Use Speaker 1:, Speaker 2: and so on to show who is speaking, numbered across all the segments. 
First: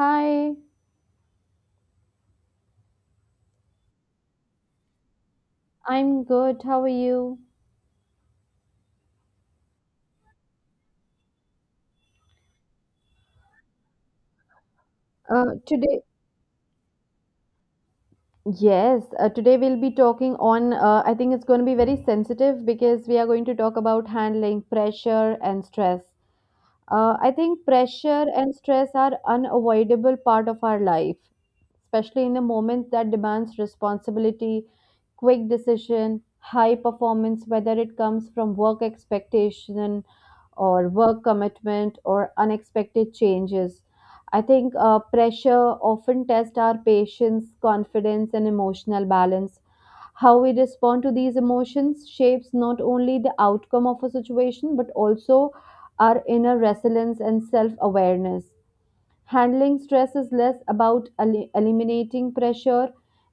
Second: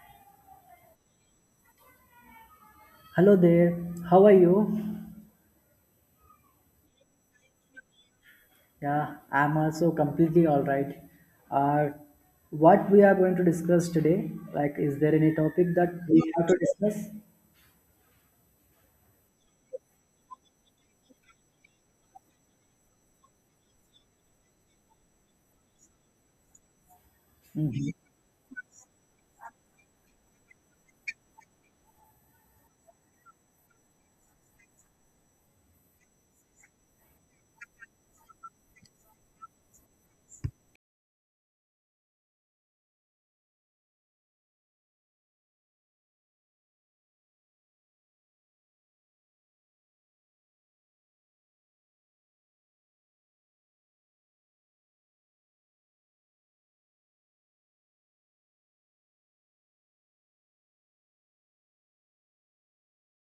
Speaker 1: Hi,
Speaker 2: Hello there, how are you?
Speaker 1: I'm good. How are you?
Speaker 2: Yeah, I'm also completely alright. Uh, what we are going to discuss today, like, is there any
Speaker 1: Uh,
Speaker 2: topic that
Speaker 1: today,
Speaker 2: we have to discuss?
Speaker 1: yes, today we'll be talking on. I think it's going to be very sensitive because we are going to talk about handling pressure and stress. I think pressure and stress are unavoidable part of our life, especially in a moment that demands responsibility, quick decision, high performance, whether it comes from work expectation or work commitment or unexpected changes. I think pressure often tests our patience, confidence, and emotional balance. How we respond to these emotions shapes not only the outcome of a situation but also our inner resilience and self awareness. Handling stress is less about eliminating pressure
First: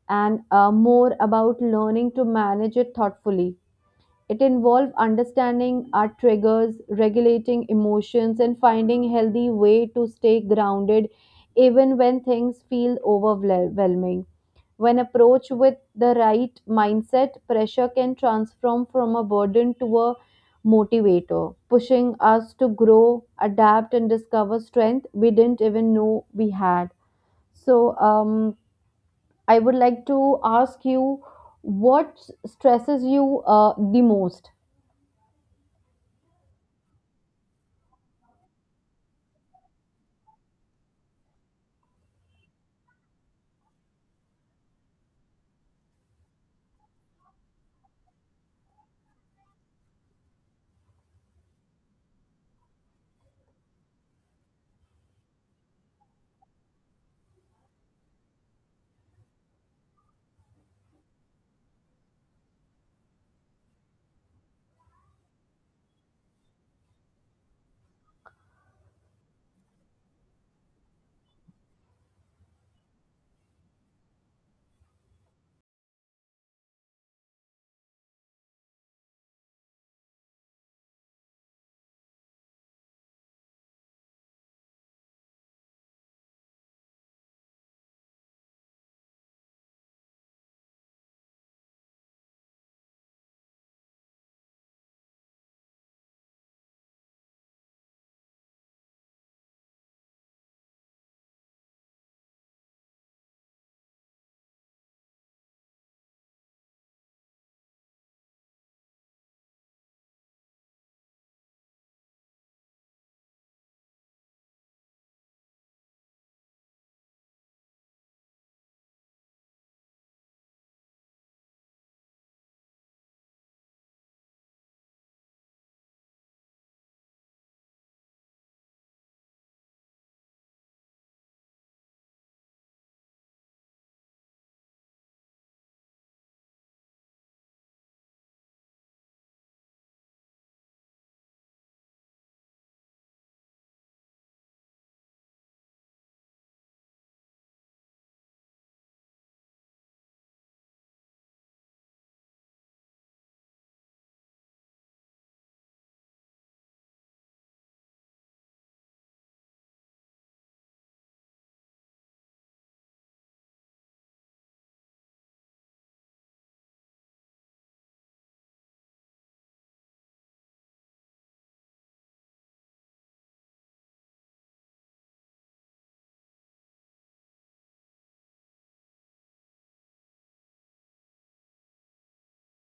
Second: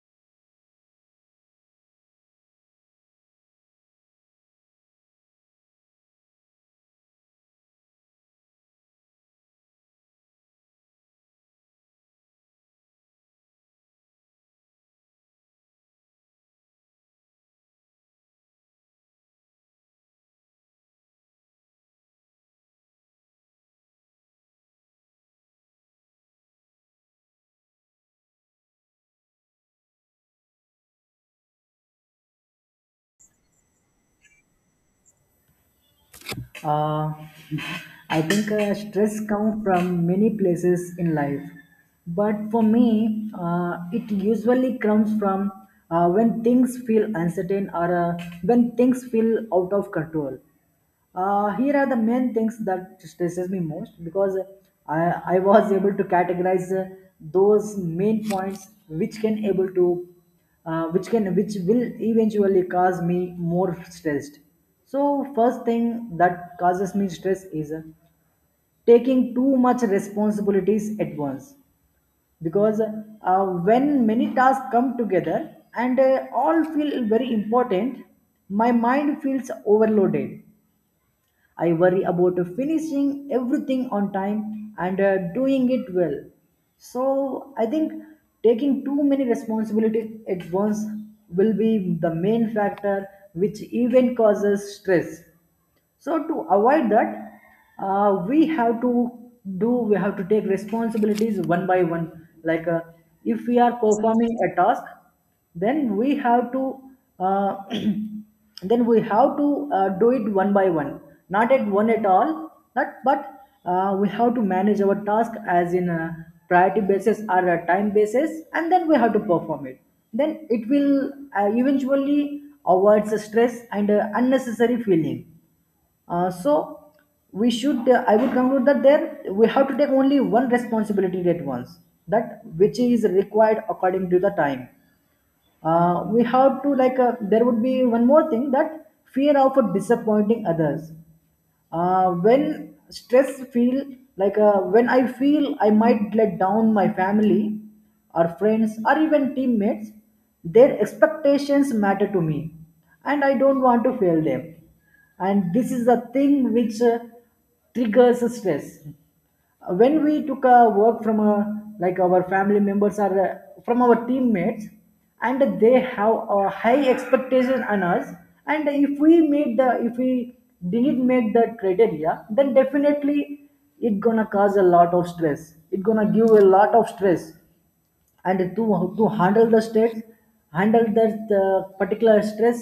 Speaker 1: and more about learning to manage it thoughtfully. It involves understanding our triggers, regulating emotions, and finding healthy way to stay grounded even when things feel overwhelming. When approached with the right mindset, pressure can transform from a burden to a motivator, pushing us to grow, adapt, and discover strength we didn't even know we had. So, I would like to ask you what stresses you the most?
Speaker 2: Uh, I think stress comes from many places in life, but for me, it usually comes from when things feel uncertain or when things feel out of control. Here are the main things that stresses me most because I was able to categorize those main points which can able to which will eventually cause me more stressed. So first thing that causes me stress is taking too much responsibilities at once because when many tasks come together and all feel very important, my mind feels overloaded. I worry about finishing everything on time and doing it well. So I think taking too many responsibilities at once will be the main factor which even causes stress. So to avoid that, we have to take responsibilities one by one, like if we are performing a task, then we have to uh, then we have to do it one by one, not at one at all. Not, but we have to manage our task as in a priority basis or a time basis, and then we have to perform it. Then it will eventually avoids the stress and unnecessary feeling. So we should I would conclude that there we have to take only one responsibility at once, that which is required according to the time. We have to, like there would be one more thing, that fear of disappointing others. When stress feel, like, when I feel I might let down my family or friends or even teammates, their expectations matter to me and I don't want to fail them. And this is the thing which triggers stress. When we took a work from a, like our family members or from our teammates, and they have a high expectation on us, and if we made the if we didn't make that criteria, then definitely it gonna cause a lot of stress, it gonna give a lot of stress. And to handle the stress, handle that particular stress,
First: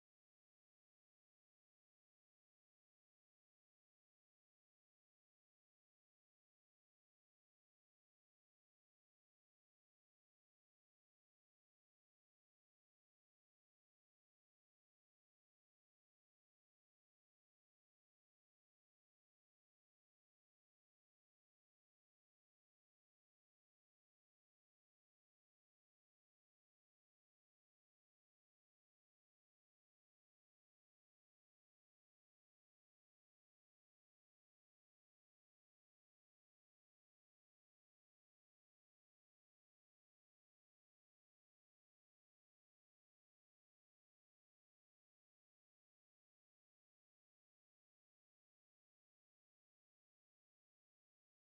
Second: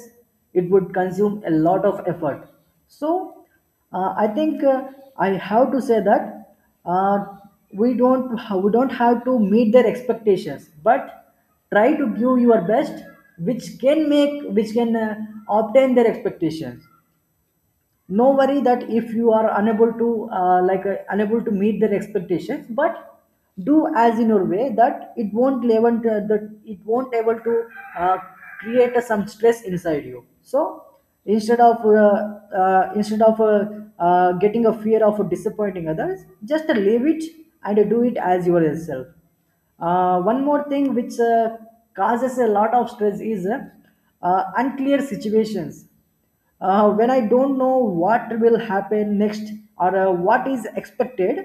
Speaker 2: it would consume a lot of effort. So I think I have to say that uh, we don't we don't have to meet their expectations, but try to give your best, which can make, which can obtain their expectations. No worry that if you are unable to, like, unable to meet their expectations, but do as in your way, that it won't that it won't able to uh, create a, some stress inside you. So instead of getting a fear of disappointing others, just leave it and do it as yourself. One more thing which causes a lot of stress is unclear situations. When I don't know what will happen next, or what is expected,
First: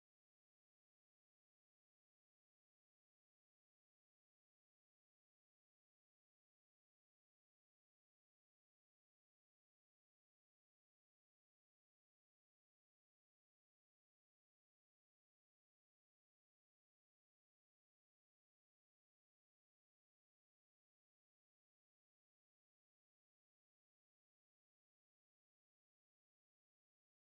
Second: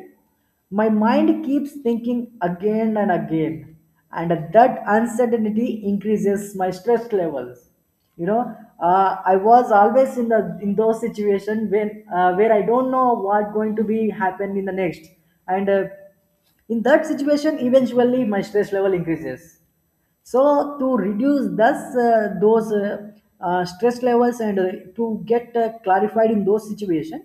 Speaker 2: my mind keeps thinking again and again, and that uncertainty increases my stress levels. You know, I was always in the in those situations when where I don't know what going to be happen in the next, and in that situation, eventually my stress level increases. So to reduce thus those stress levels, and to get clarified in those situations,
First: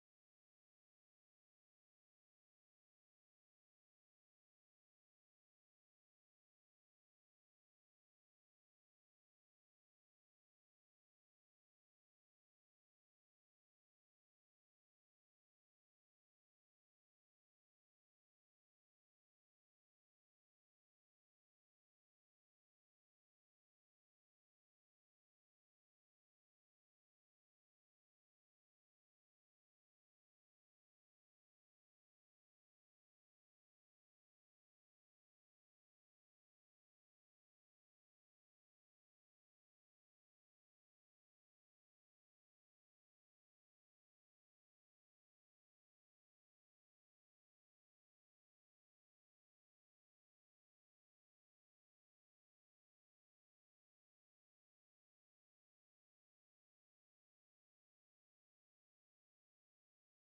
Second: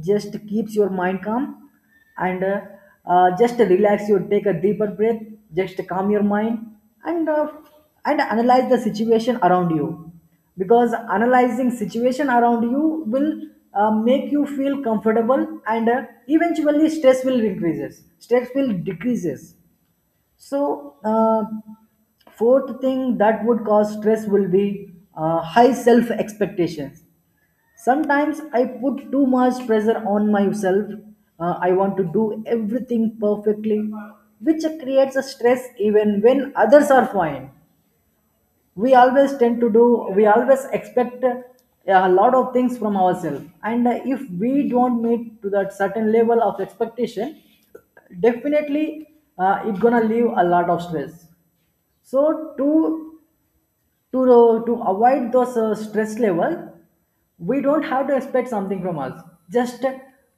Speaker 2: just keeps your mind calm, and just relax, you take a deeper breath, just calm your mind, and uh, and analyze the situation around you, because analyzing situation around you will make you feel comfortable, and eventually stress will decreases. So, fourth thing that would cause stress will be high self expectations. Sometimes I put too much pressure on myself. I want to do everything perfectly, which creates a stress even when others are fine. We always tend to do, we always expect a lot of things from ourselves. And if we don't meet to that certain level of expectation, definitely it's gonna leave a lot of stress. So to to avoid those stress level, we don't have to expect something from us. Just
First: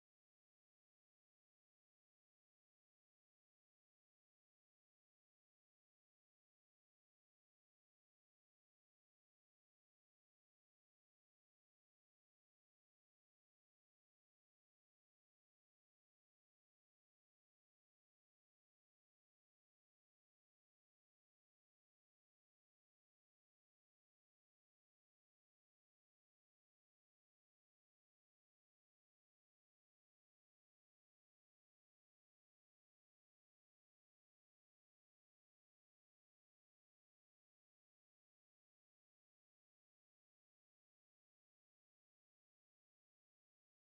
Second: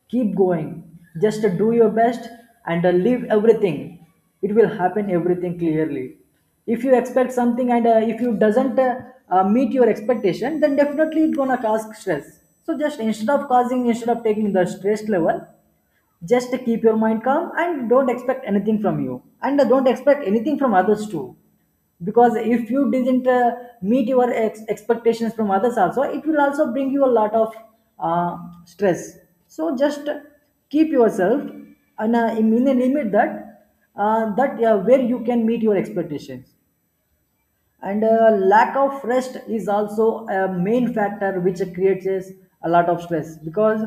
Speaker 2: keep going. Just do your best, and leave everything. It will happen everything clearly. If you expect something, and if you doesn't meet your expectation, then definitely it's gonna cause stress. So just instead of causing, instead of taking the stress level, just keep your mind calm and don't expect anything from you. And don't expect anything from others too. Because if you didn't meet your expectations from others also, it will also bring you a lot of uh, stress. So just keep yourself and, in a limit that where you can meet your expectations. And lack of rest is also a main factor which creates is a lot of stress, because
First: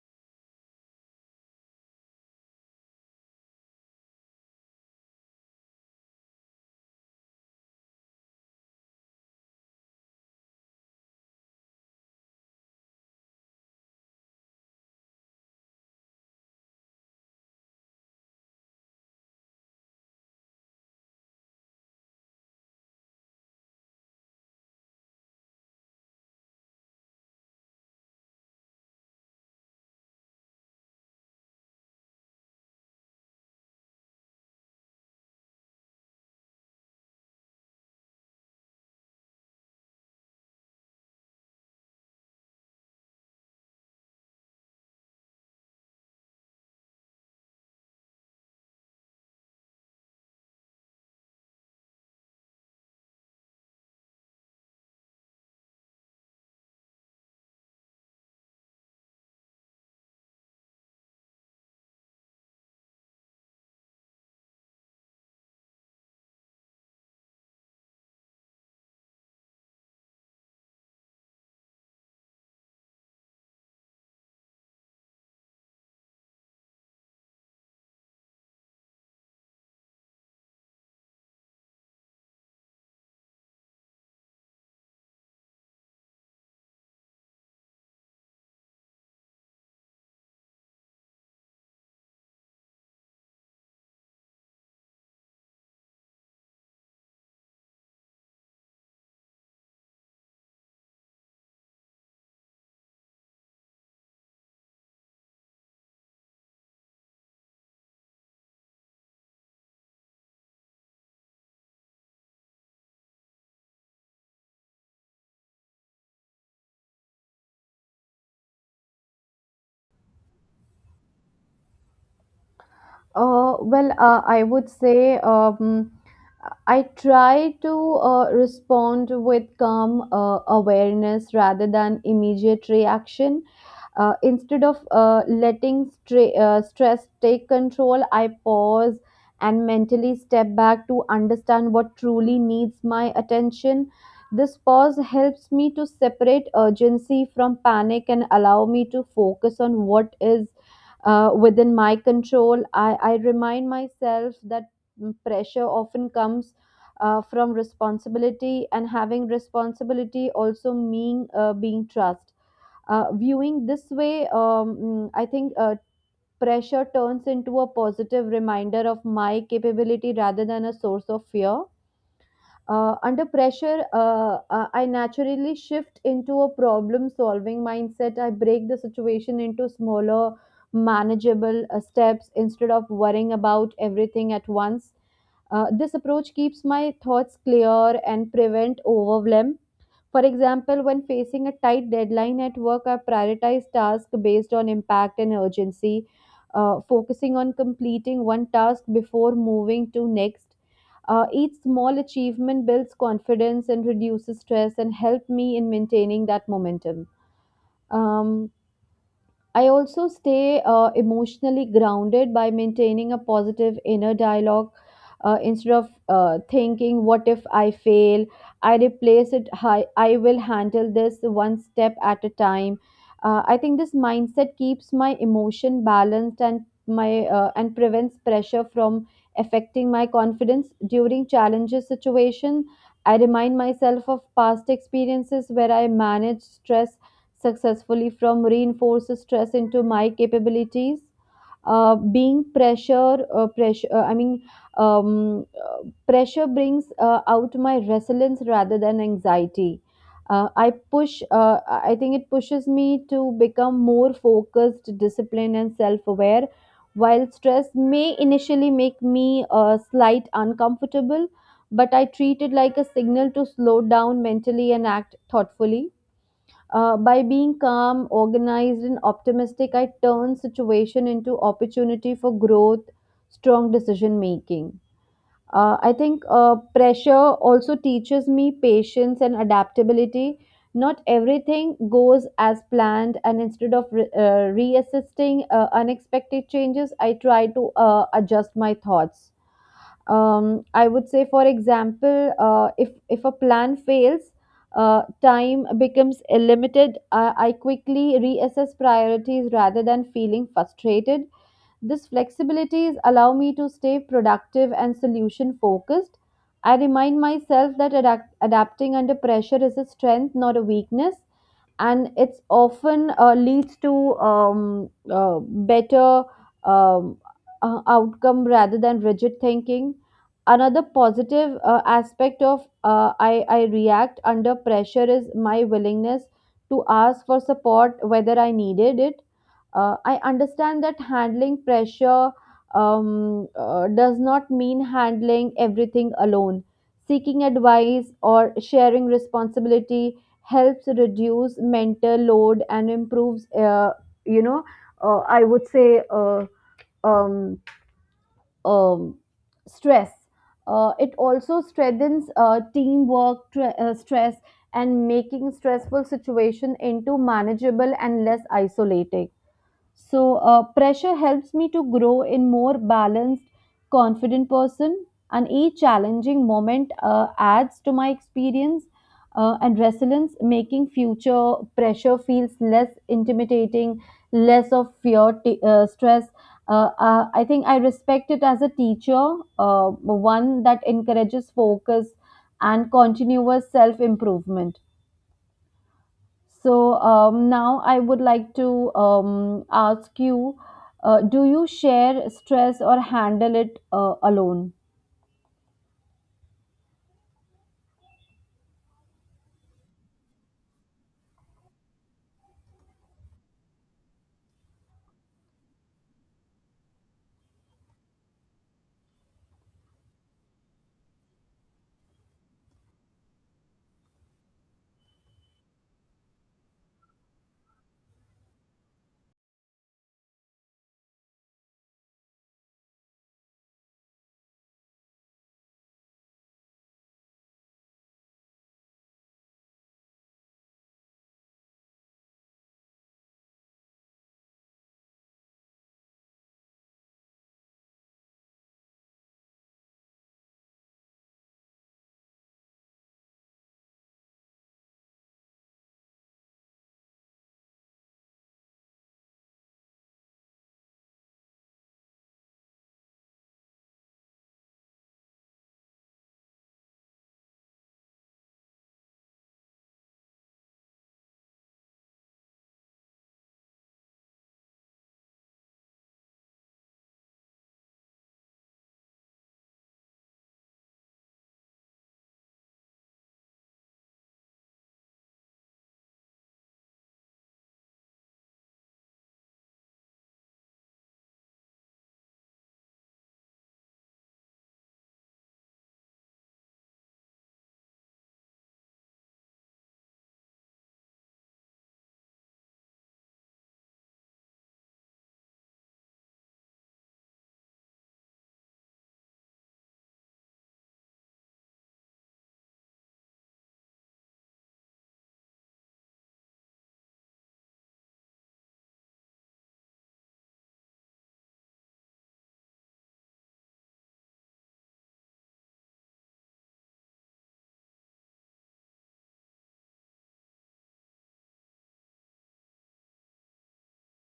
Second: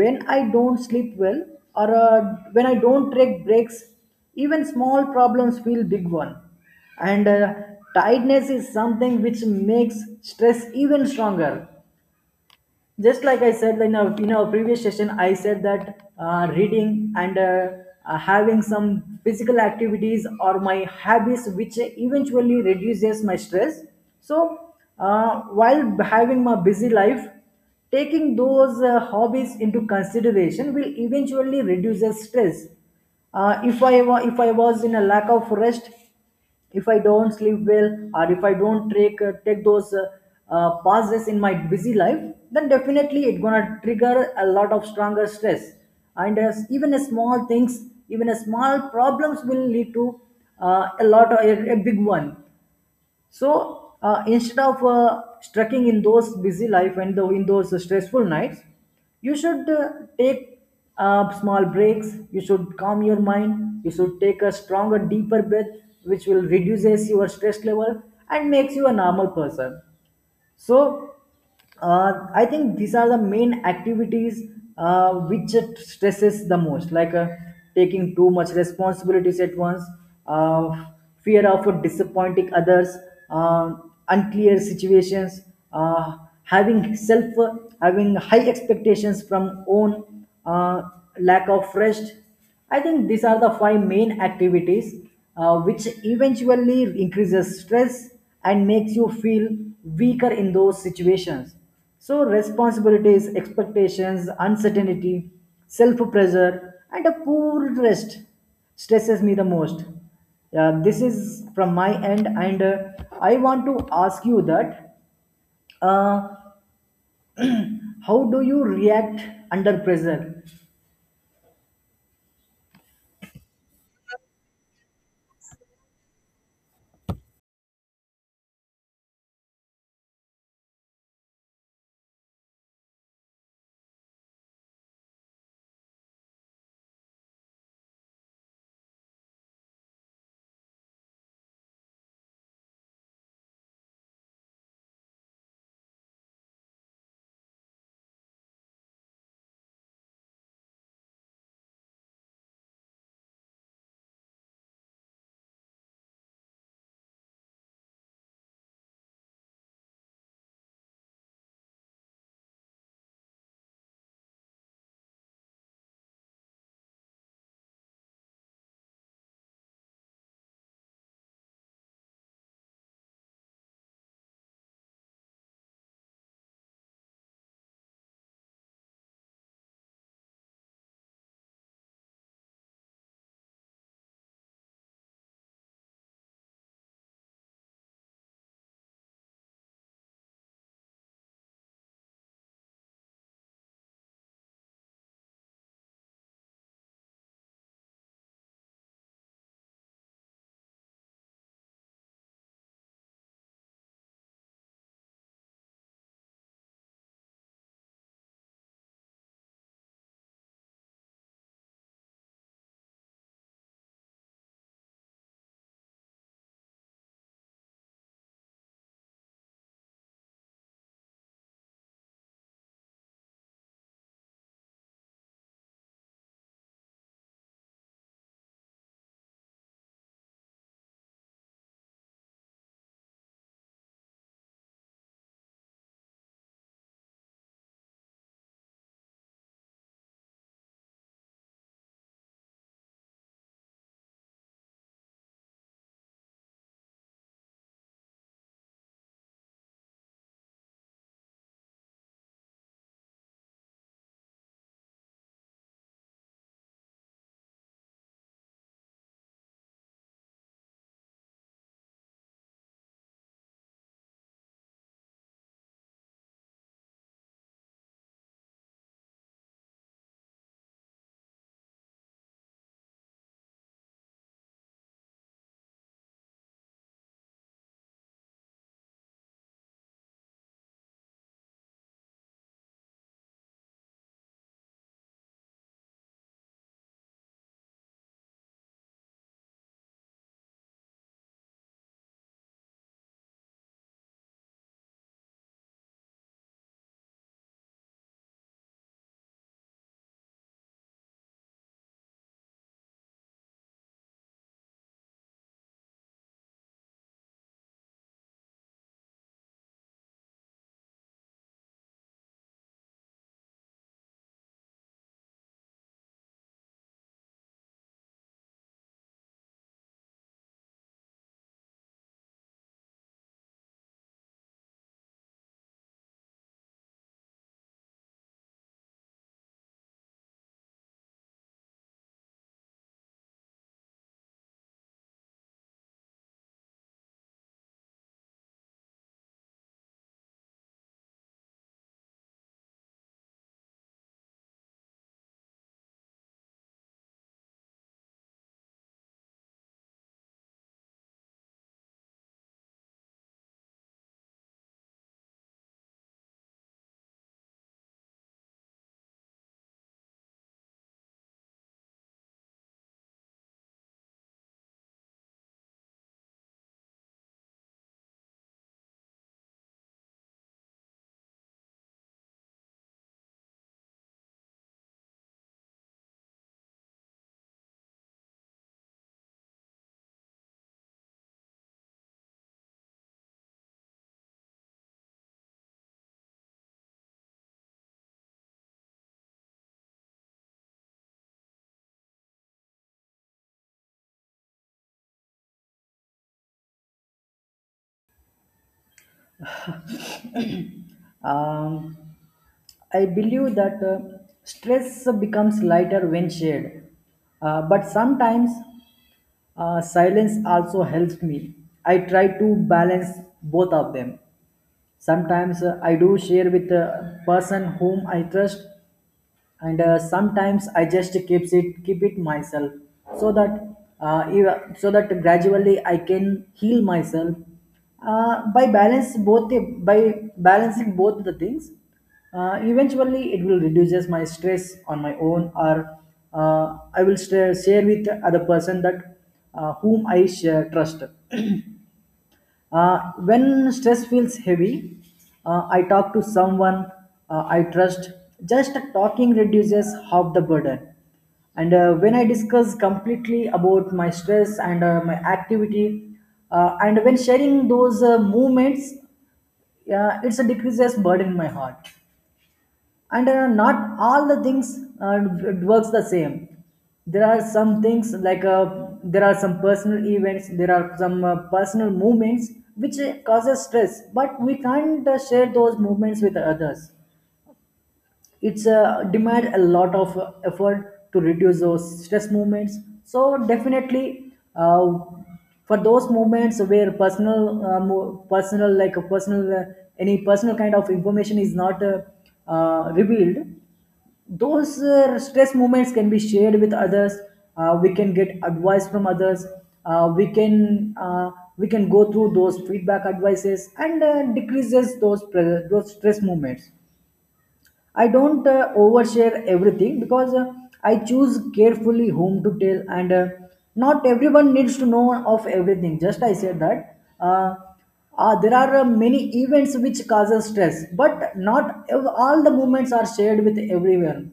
Speaker 2: when I don't sleep well, or when I don't take breaks, even small problems feel big one. And tiredness is something which makes stress even stronger. Just like I said in our previous session, I said that reading, and having some physical activities are my habits, which eventually reduces my stress. So while having my busy life, taking those hobbies into consideration will eventually reduce the stress. If I if I was in a lack of rest, if I don't sleep well, or if I don't take take those pauses in my busy life, then definitely it gonna trigger a lot of stronger stress, and as even a small things, even a small problems will lead to a lot of a big one. So instead of struggling in those busy life and the in those stressful nights, you should take small breaks. You should calm your mind. You should take a stronger, deeper breath, which will reduces your stress level and makes you a normal person. So I think these are the main activities which it stresses the most, like taking too much responsibilities at once, uh, fear of disappointing others, uh, unclear situations, uh, having self, having high expectations from own, lack of rest. I think these are the five main activities which eventually increases stress and makes you feel weaker in those situations. So responsibilities, expectations, uncertainty, self-pressure, and a poor rest stresses me the most. Yeah, this is from my end, and I want to ask you that uh, how do you react under pressure?
Speaker 1: Well, I would say I try to respond with calm awareness rather than immediate reaction. Instead of letting stress take control, I pause and mentally step back to understand what truly needs my attention. This pause helps me to separate urgency from panic and allow me to focus on what is within my control. I remind myself that pressure often comes from responsibility, and having responsibility also mean being trust. Viewing this way, I think pressure turns into a positive reminder of my capability rather than a source of fear. Under pressure, I naturally shift into a problem solving mindset. I break the situation into smaller, manageable steps instead of worrying about everything at once. This approach keeps my thoughts clear and prevent overwhelm. For example, when facing a tight deadline at work, I prioritize tasks based on impact and urgency, focusing on completing one task before moving to next. Each small achievement builds confidence and reduces stress and help me in maintaining that momentum. Um, I also stay emotionally grounded by maintaining a positive inner dialogue. Instead of thinking, what if I fail? I replace it, hi, I will handle this one step at a time. I think this mindset keeps my emotion balanced and my and prevents pressure from affecting my confidence during challenges situation. I remind myself of past experiences where I managed stress successfully from reinforced stress into my capabilities. Uh, being pressure pressure I mean um, uh, Pressure brings out my resilience rather than anxiety. Uh, i push uh, i think it pushes me to become more focused, disciplined, and self-aware. While stress may initially make me slight uncomfortable, but I treat it like a signal to slow down mentally and act thoughtfully. By being calm, organized, and optimistic, I turn situation into opportunity for growth, strong decision making. I think pressure also teaches me patience and adaptability. Not everything goes as planned, and instead of reassisting unexpected changes, I try to adjust my thoughts. I would say, for example, if a plan fails, time becomes limited. I quickly reassess priorities rather than feeling frustrated. These flexibilities allow me to stay productive and solution focused. I remind myself that adapting under pressure is a strength, not a weakness, and it's often leads to better um, outcome rather than rigid thinking. Another positive aspect of I react under pressure is my willingness to ask for support whether I needed it. I understand that handling pressure does not mean handling everything alone. Seeking advice or sharing responsibility helps reduce mental load and improves, you know I would say um, um, stress. It also strengthens teamwork, stress, and making stressful situation into manageable and less isolating. So, pressure helps me to grow in more balanced, confident person, and each challenging moment adds to my experience and resilience, making future pressure feels less intimidating, less of fear, stress. I think I respect it as a teacher, one that encourages focus and continuous self improvement. So now I would like to ask you, do you share stress or handle it alone?
Speaker 2: Um, I believe that stress becomes lighter when shared. But sometimes silence also helps me. I try to balance both of them. Sometimes I do share with a person whom I trust, and sometimes I just keep it myself, so that so that gradually I can heal myself by balancing both the things. Eventually it will reduces my stress on my own, or I will share with other person that whom I share, trust. When stress feels heavy, I talk to someone I trust. Just talking reduces half the burden. And when I discuss completely about my stress and my activity, and when sharing those movements, it's a decreases burden in my heart. And not all the things it works the same. There are some things, like, there are some personal events, there are some personal movements which causes stress, but we can't share those movements with others. It's demand a lot of effort to reduce those stress movements. So definitely for those movements where personal mo- personal like a personal any personal kind of information is not revealed, those stress moments can be shared with others. We can get advice from others. We can we can go through those feedback advices and decreases those those stress moments. I don't overshare everything, because I choose carefully whom to tell, and not everyone needs to know of everything. Just I said that. There are many events which causes stress, but not all the moments are shared with everyone.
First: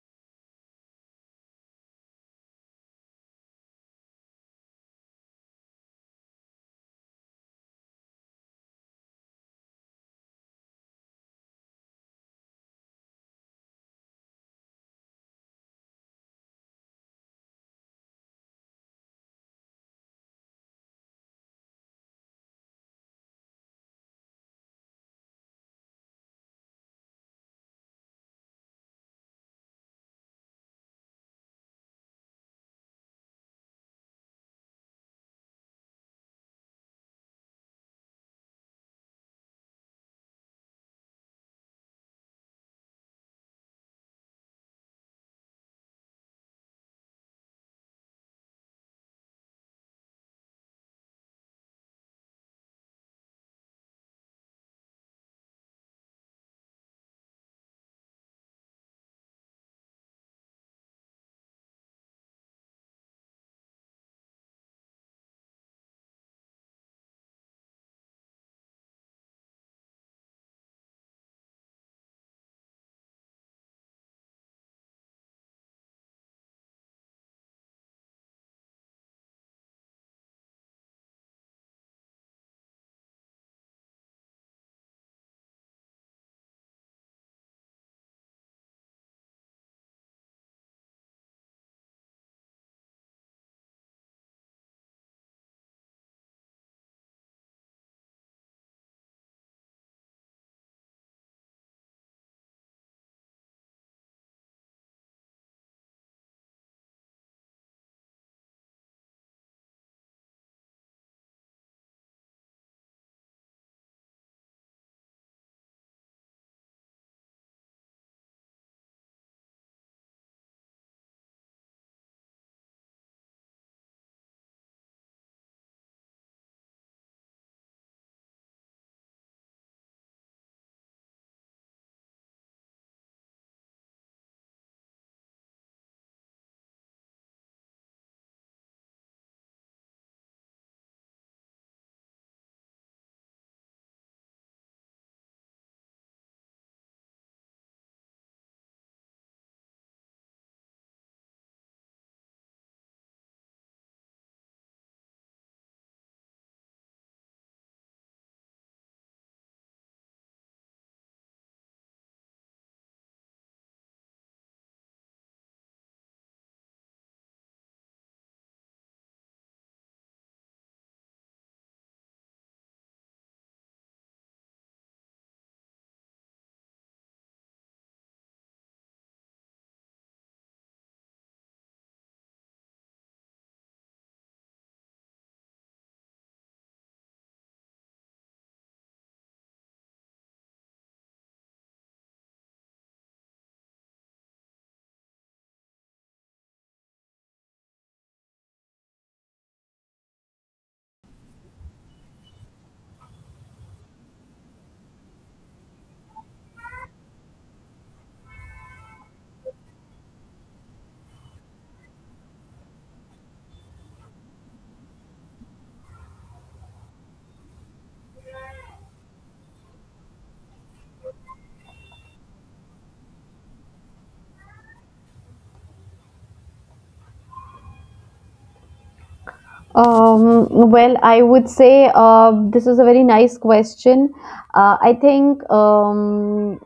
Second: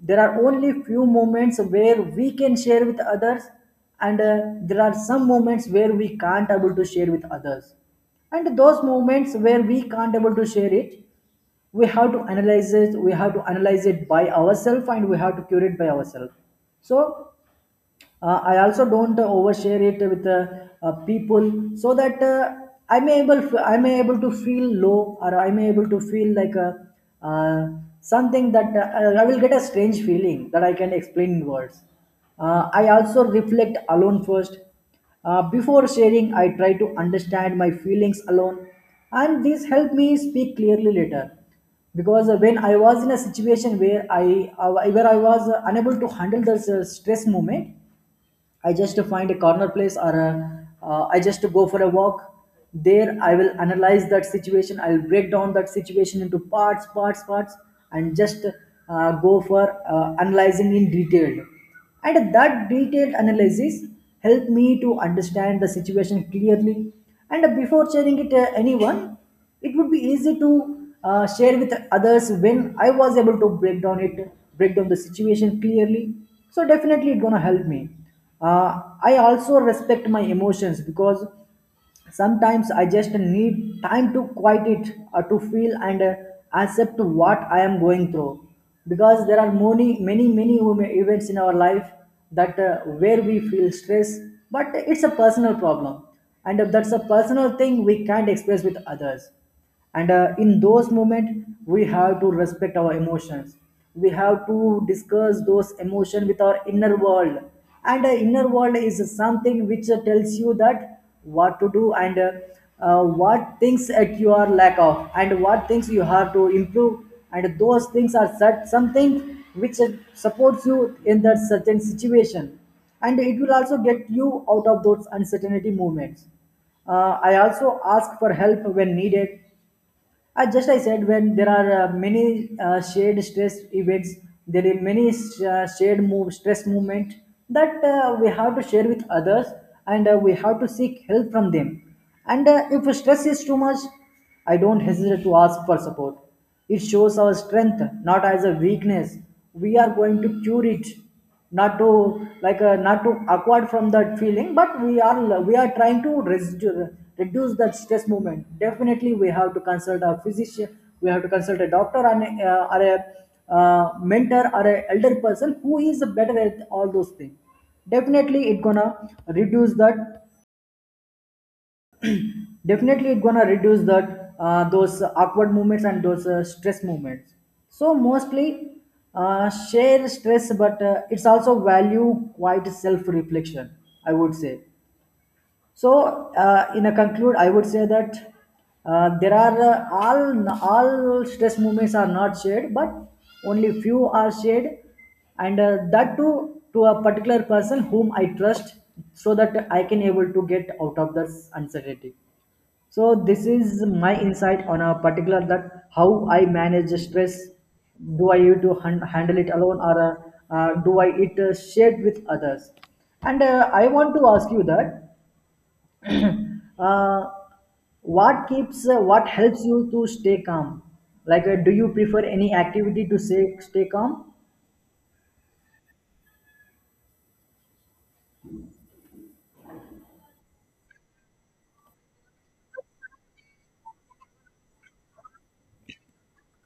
Speaker 2: There are only few moments where we can share with others, and there are some moments where we can't able to share with others, and those moments where we can't able to share it, we have to analyze it, by ourselves, and we have to cure it by ourselves. So I also don't overshare it with people, so that I may able, I may able to feel low, or I may able to feel like a uh, something that I will get a strange feeling that I can explain in words. I also reflect alone first. Before sharing, I try to understand my feelings alone, and this helped me speak clearly later. Because when I was in a situation where I uh, where I was unable to handle the stress moment, I just find a corner place or a, I just go for a walk. There, I will analyze that situation. I will break down that situation into parts, parts, parts, and just go for analyzing in detail. And that detailed analysis helped me to understand the situation clearly. And before sharing it anyone, it would be easy to share with others when I was able to break down it, break down the situation clearly. So definitely it's gonna help me. uh, I also respect my emotions, because sometimes I just need time to quiet it, to feel and accept what I am going through. Because there are many, many, many events in our life that where we feel stress, but it's a personal problem, and that's a personal thing we can't express with others. And in those moments, we have to respect our emotions. We have to discuss those emotions with our inner world, and the inner world is something which tells you that what to do, and what things at you are lack of, and what things you have to improve. And those things are such something which supports you in that certain situation, and it will also get you out of those uncertainty moments. I also ask for help when needed. Just I said, when there are many shared stress events, there are many shared move, stress movement that we have to share with others, and we have to seek help from them. And if stress is too much, I don't hesitate to ask for support. It shows our strength, not as a weakness. We are going to cure it, not to, like, not to acquired from that feeling, but we are trying to reduce, reduce that stress movement. Definitely we have to consult a physician, we have to consult a doctor, and or a mentor or a elder person who is better at all those things. Definitely it gonna reduce that. Definitely it gonna reduce that those awkward movements and those stress movements. So mostly share stress, but it's also value quite self reflection, I would say. So in a conclude I would say that there are all stress movements are not shared, but only few are shared, and that too to a particular person whom I trust, so that I can able to get out of this uncertainty. So this is my insight on a particular that how I manage the stress. Do I need to handle it alone, or do I it shared with others? And I want to ask you that uh, what keeps what helps you to stay calm? Like, do you prefer any activity to say stay calm?
Speaker 1: Well, I would say this is a very nice question. Uh, I think um,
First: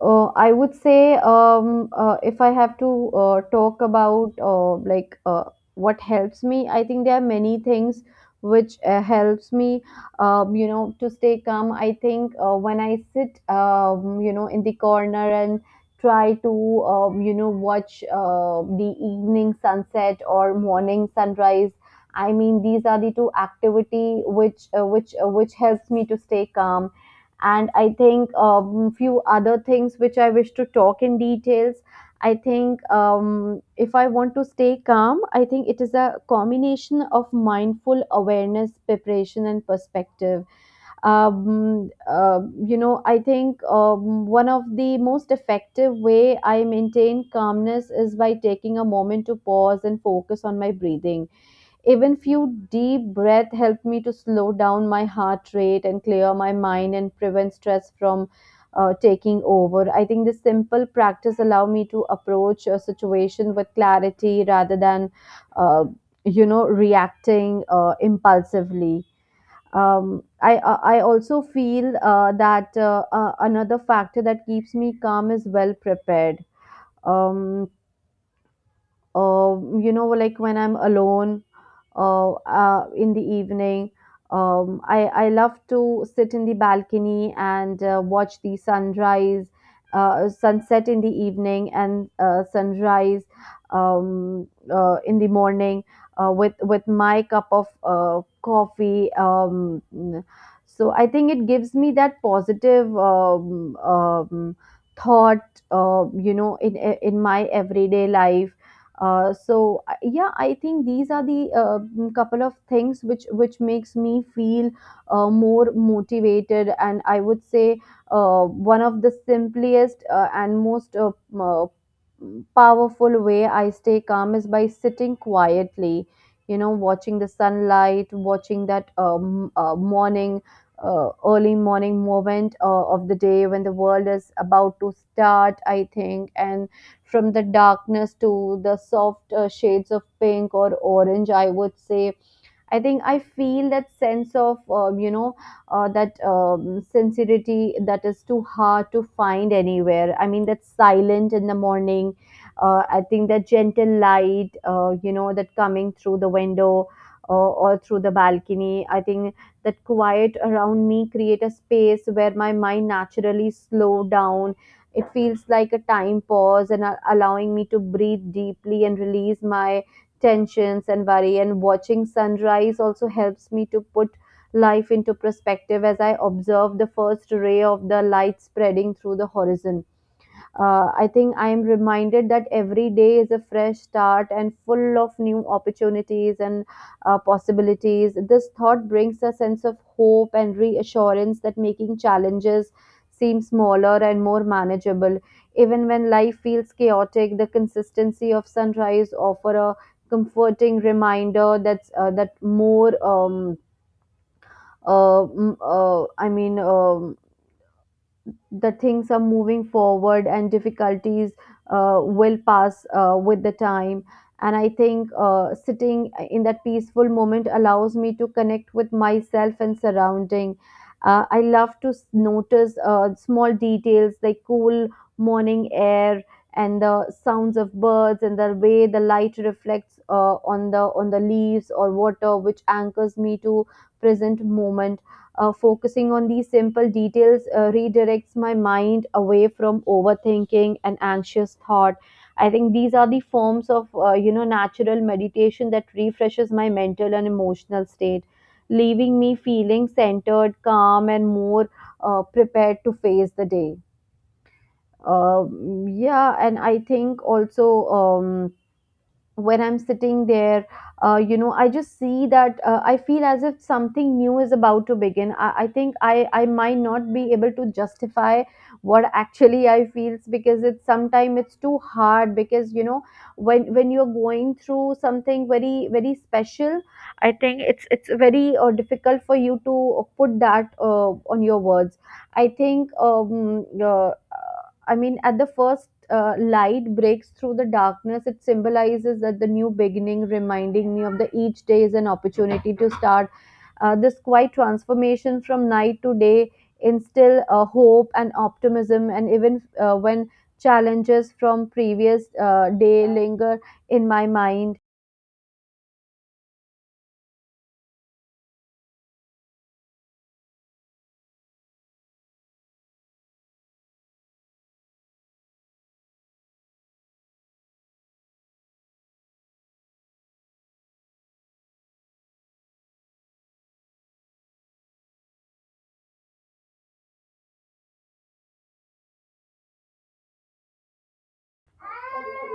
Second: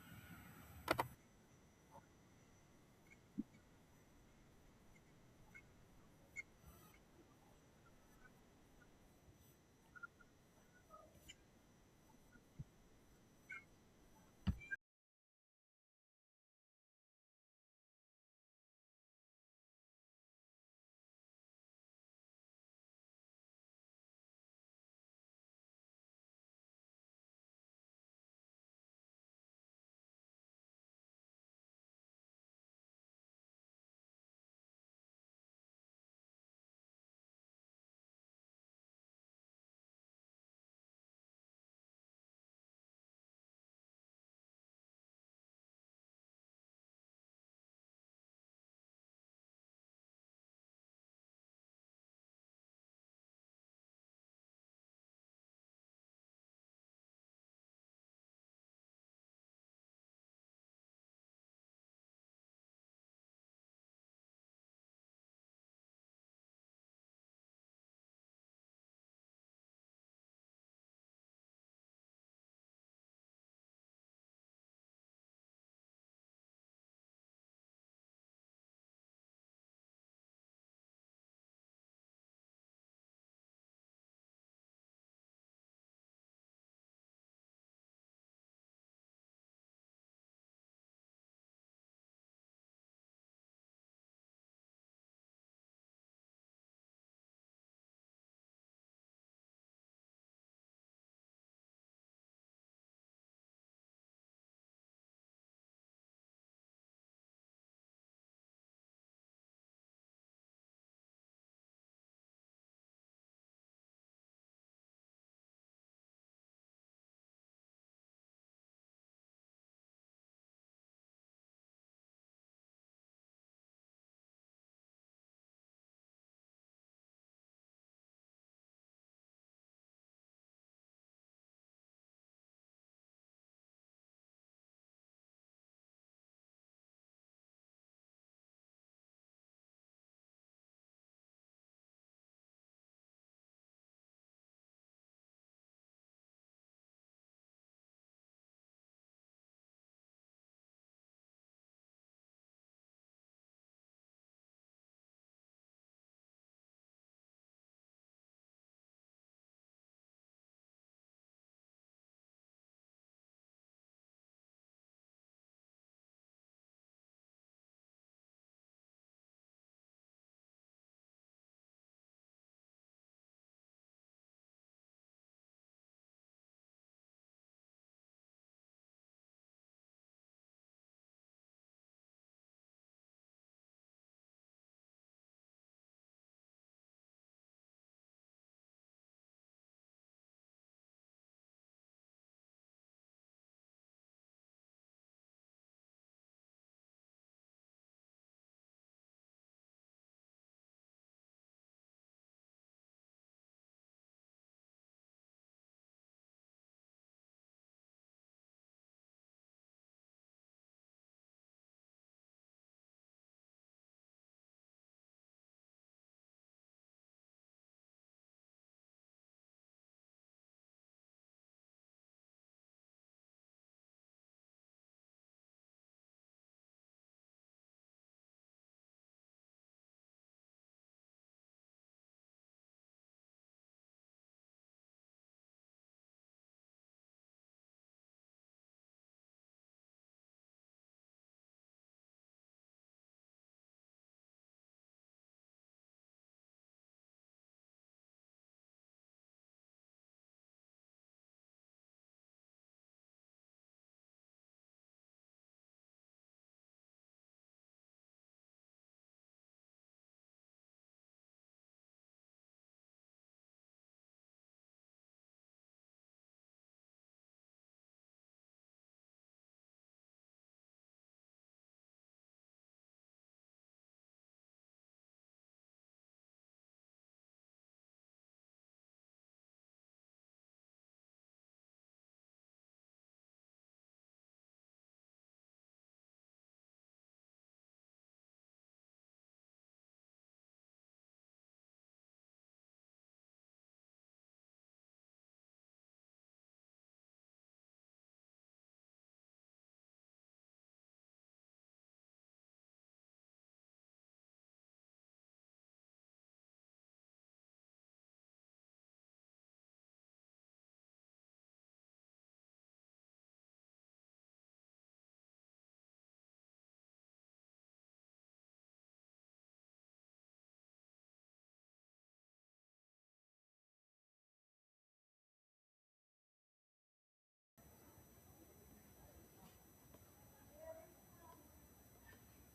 Speaker 1: I would say, if I have to talk about what helps me, I think there are many things which helps me, to stay calm. I think when I sit, in the corner and try to, watch the evening sunset or morning sunrise. I mean, these are the two activity which which helps me to stay calm. And I think few other things which I wish to talk in details. I think if I want to stay calm, I think it is a combination of mindful awareness, preparation, and perspective. Um, uh, you know I think one of the most effective way I maintain calmness is by taking a moment to pause and focus on my breathing. Even few deep breaths help me to slow down my heart rate and clear my mind and prevent stress from taking over. I think this simple practice allow me to approach a situation with clarity rather than, uh, reacting impulsively. I also feel that another factor that keeps me calm is well prepared. Um, uh, you know, like when I'm alone, in the evening, I love to sit in the balcony and watch the sunrise sunset in the evening and sunrise um, in the morning with my cup of coffee. Um, mm. so I think it gives me that positive thought, you know, in my everyday life. Yeah, I think these are the couple of things which makes me feel more motivated, and I would say one of the simplest and most powerful way I stay calm is by sitting quietly. You know, watching the sunlight, watching that morning, early morning moment of the day when the world is about to start. I think and from the darkness to the soft shades of pink or orange, I would say I think I feel that sense of, you know, that sincerity that is too hard to find anywhere. I mean, that silent in the morning. I think that gentle light, that coming through the window or through the balcony. I think that quiet around me create a space where my mind naturally slow down. It feels like a time pause and allowing me to breathe deeply and release my tensions and worry. And watching sunrise also helps me to put life into perspective. As I observe the first ray of the light spreading through the horizon, I think I am reminded that every day is a fresh start and full of new opportunities and possibilities. This thought brings a sense of hope and reassurance that making challenges seem smaller and more manageable. Even when life feels chaotic, the consistency of sunrise offer a comforting reminder that's that more mm, I mean the things are moving forward and difficulties will pass with the time. And I think sitting in that peaceful moment allows me to connect with myself and surrounding. I love to notice small details like cool morning air and the sounds of birds and the way the light reflects on the leaves or water, which anchors me to present moment. Focusing on these simple details redirects my mind away from overthinking and anxious thought. I think these are the forms of natural meditation that refreshes my mental and emotional state, leaving me feeling centered, calm and more prepared to face the day. Um yeah, and I think also, um, when I'm sitting there, I just see that, I feel as if something new is about to begin. I think I might not be able to justify what actually I feel, because it's sometimes it's too hard, because you know, when you're going through something very very special, I think it's very difficult for you to put that on your words. i think um, uh, I mean, at the first light breaks through the darkness, it symbolizes that the new beginning, reminding me of the each day is an opportunity to start. This quiet transformation from night to day instill hope and optimism, and even when challenges from previous day linger in my mind.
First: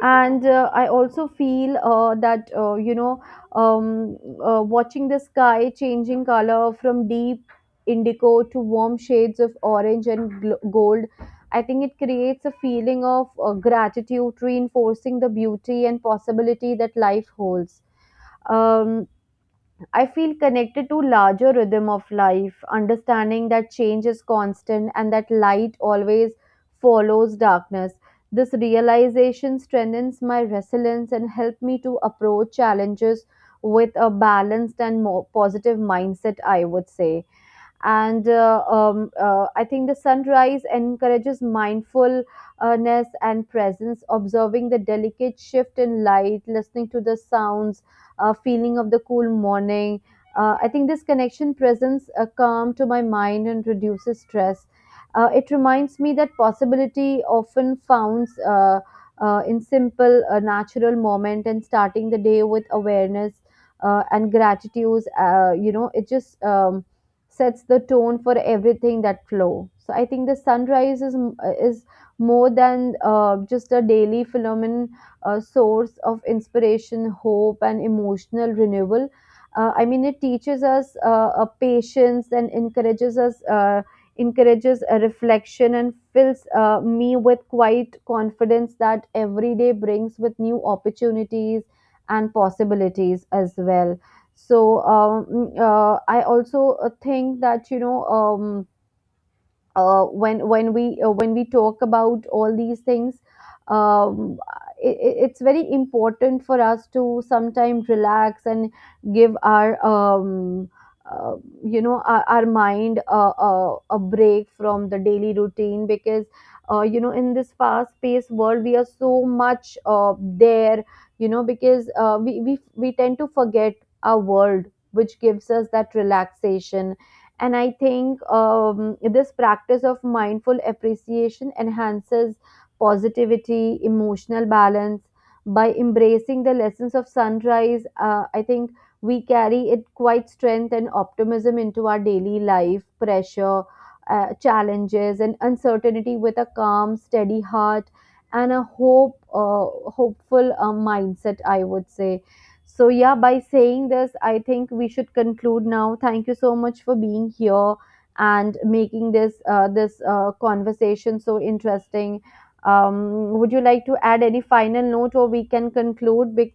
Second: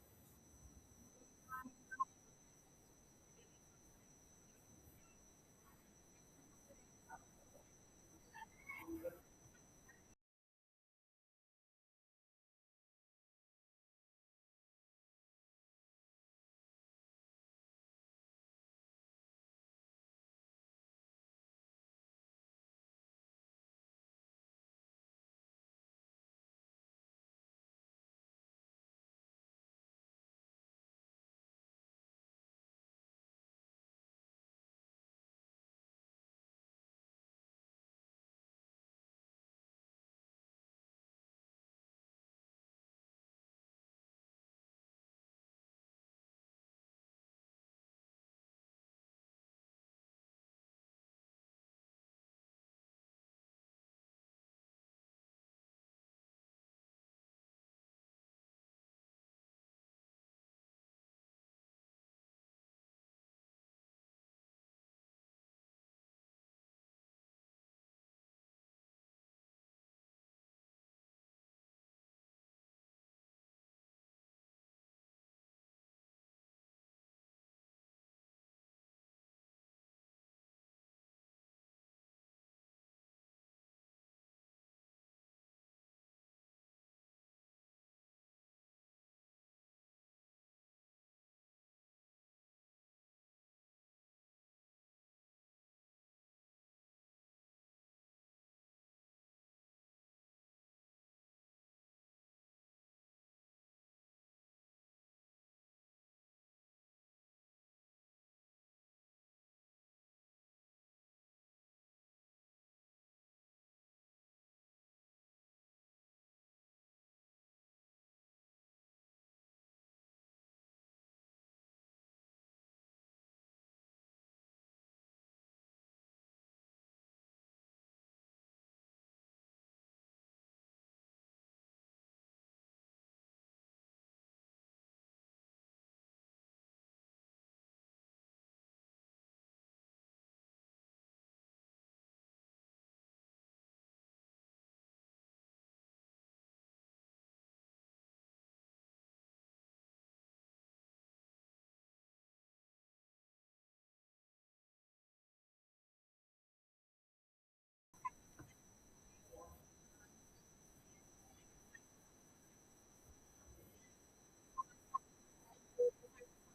Speaker 1: And I also feel that you know um, watching the sky changing color from deep indigo to warm shades of orange and gold, I think it creates a feeling of gratitude, reinforcing the beauty and possibility that life holds. um, I feel connected to larger rhythm of life, understanding that change is constant and that light always follows darkness. This realization strengthens my resilience and helps me to approach challenges with a balanced and more positive mindset, I would say. And I think the sunrise encourages mindfulness and presence, observing the delicate shift in light, listening to the sounds, feeling of the cool morning. I think this connection presents a calm to my mind and reduces stress. It reminds me that possibility often founds in simple natural moment, and starting the day with awareness and gratitude, it just sets the tone for everything that flow. So I think the sunrise is more than just a daily phenomenon, source of inspiration, hope, and emotional renewal. I mean, it teaches us a patience and encourages us. Encourages a reflection and fills me with quite confidence that every day brings with new opportunities and possibilities as well. So I also think that you know, when when we talk about all these things, um, it, it's very important for us to sometimes relax and give our uh, you know, our mind a break from the daily routine, because you know, in this fast paced world we are so much there, you know, because we tend to forget our world which gives us that relaxation. And I think this practice of mindful appreciation enhances positivity, emotional balance. By embracing the lessons of sunrise, I think we carry it quite strength and optimism into our daily life pressure, challenges and uncertainty with a calm steady heart and a hope, hopeful mindset, I would say. So, yeah, by saying this, I think we should conclude now. Thank you so much for being here and making this conversation so interesting. Would you like to add any final note, or we can conclude? Bec-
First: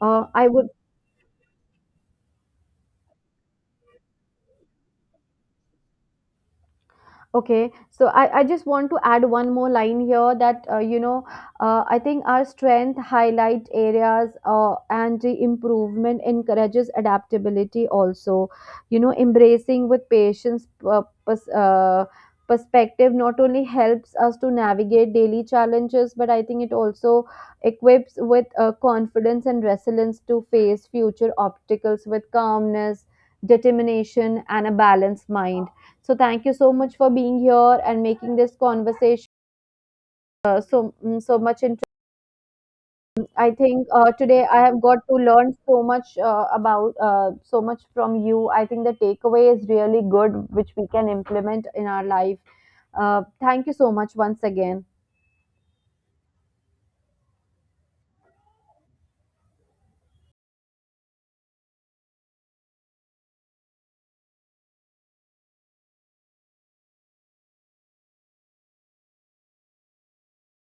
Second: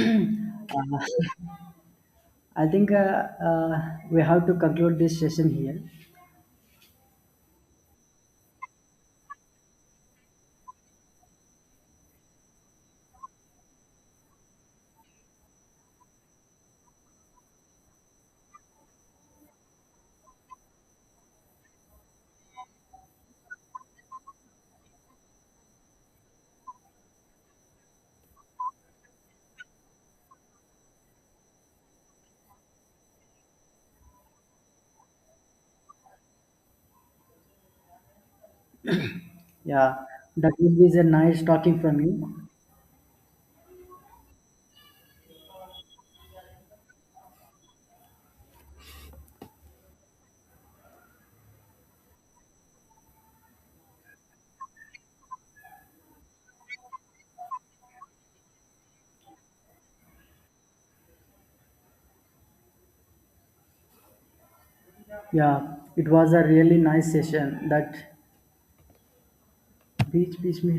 Speaker 1: uh, I would.
Speaker 2: I think we have to conclude this session here.
Speaker 1: Okay, so I just want to add one more line here that I think our strength highlight areas and the improvement encourages adaptability also, you know, embracing with patience, perspective not only helps us to navigate daily challenges, but I think it also equips with confidence and resilience to face future obstacles with calmness, determination and a balanced mind. So thank you so much for being here and making this conversation
Speaker 2: Yeah, that will be a
Speaker 1: so
Speaker 2: nice
Speaker 1: much
Speaker 2: talking
Speaker 1: interesting.
Speaker 2: from you.
Speaker 1: I think today I have got to learn so much about so much from you. I think the takeaway is really good, which we can implement in our life. Thank you so much once again.
Speaker 2: Yeah, it was a really nice session that बीच बीच में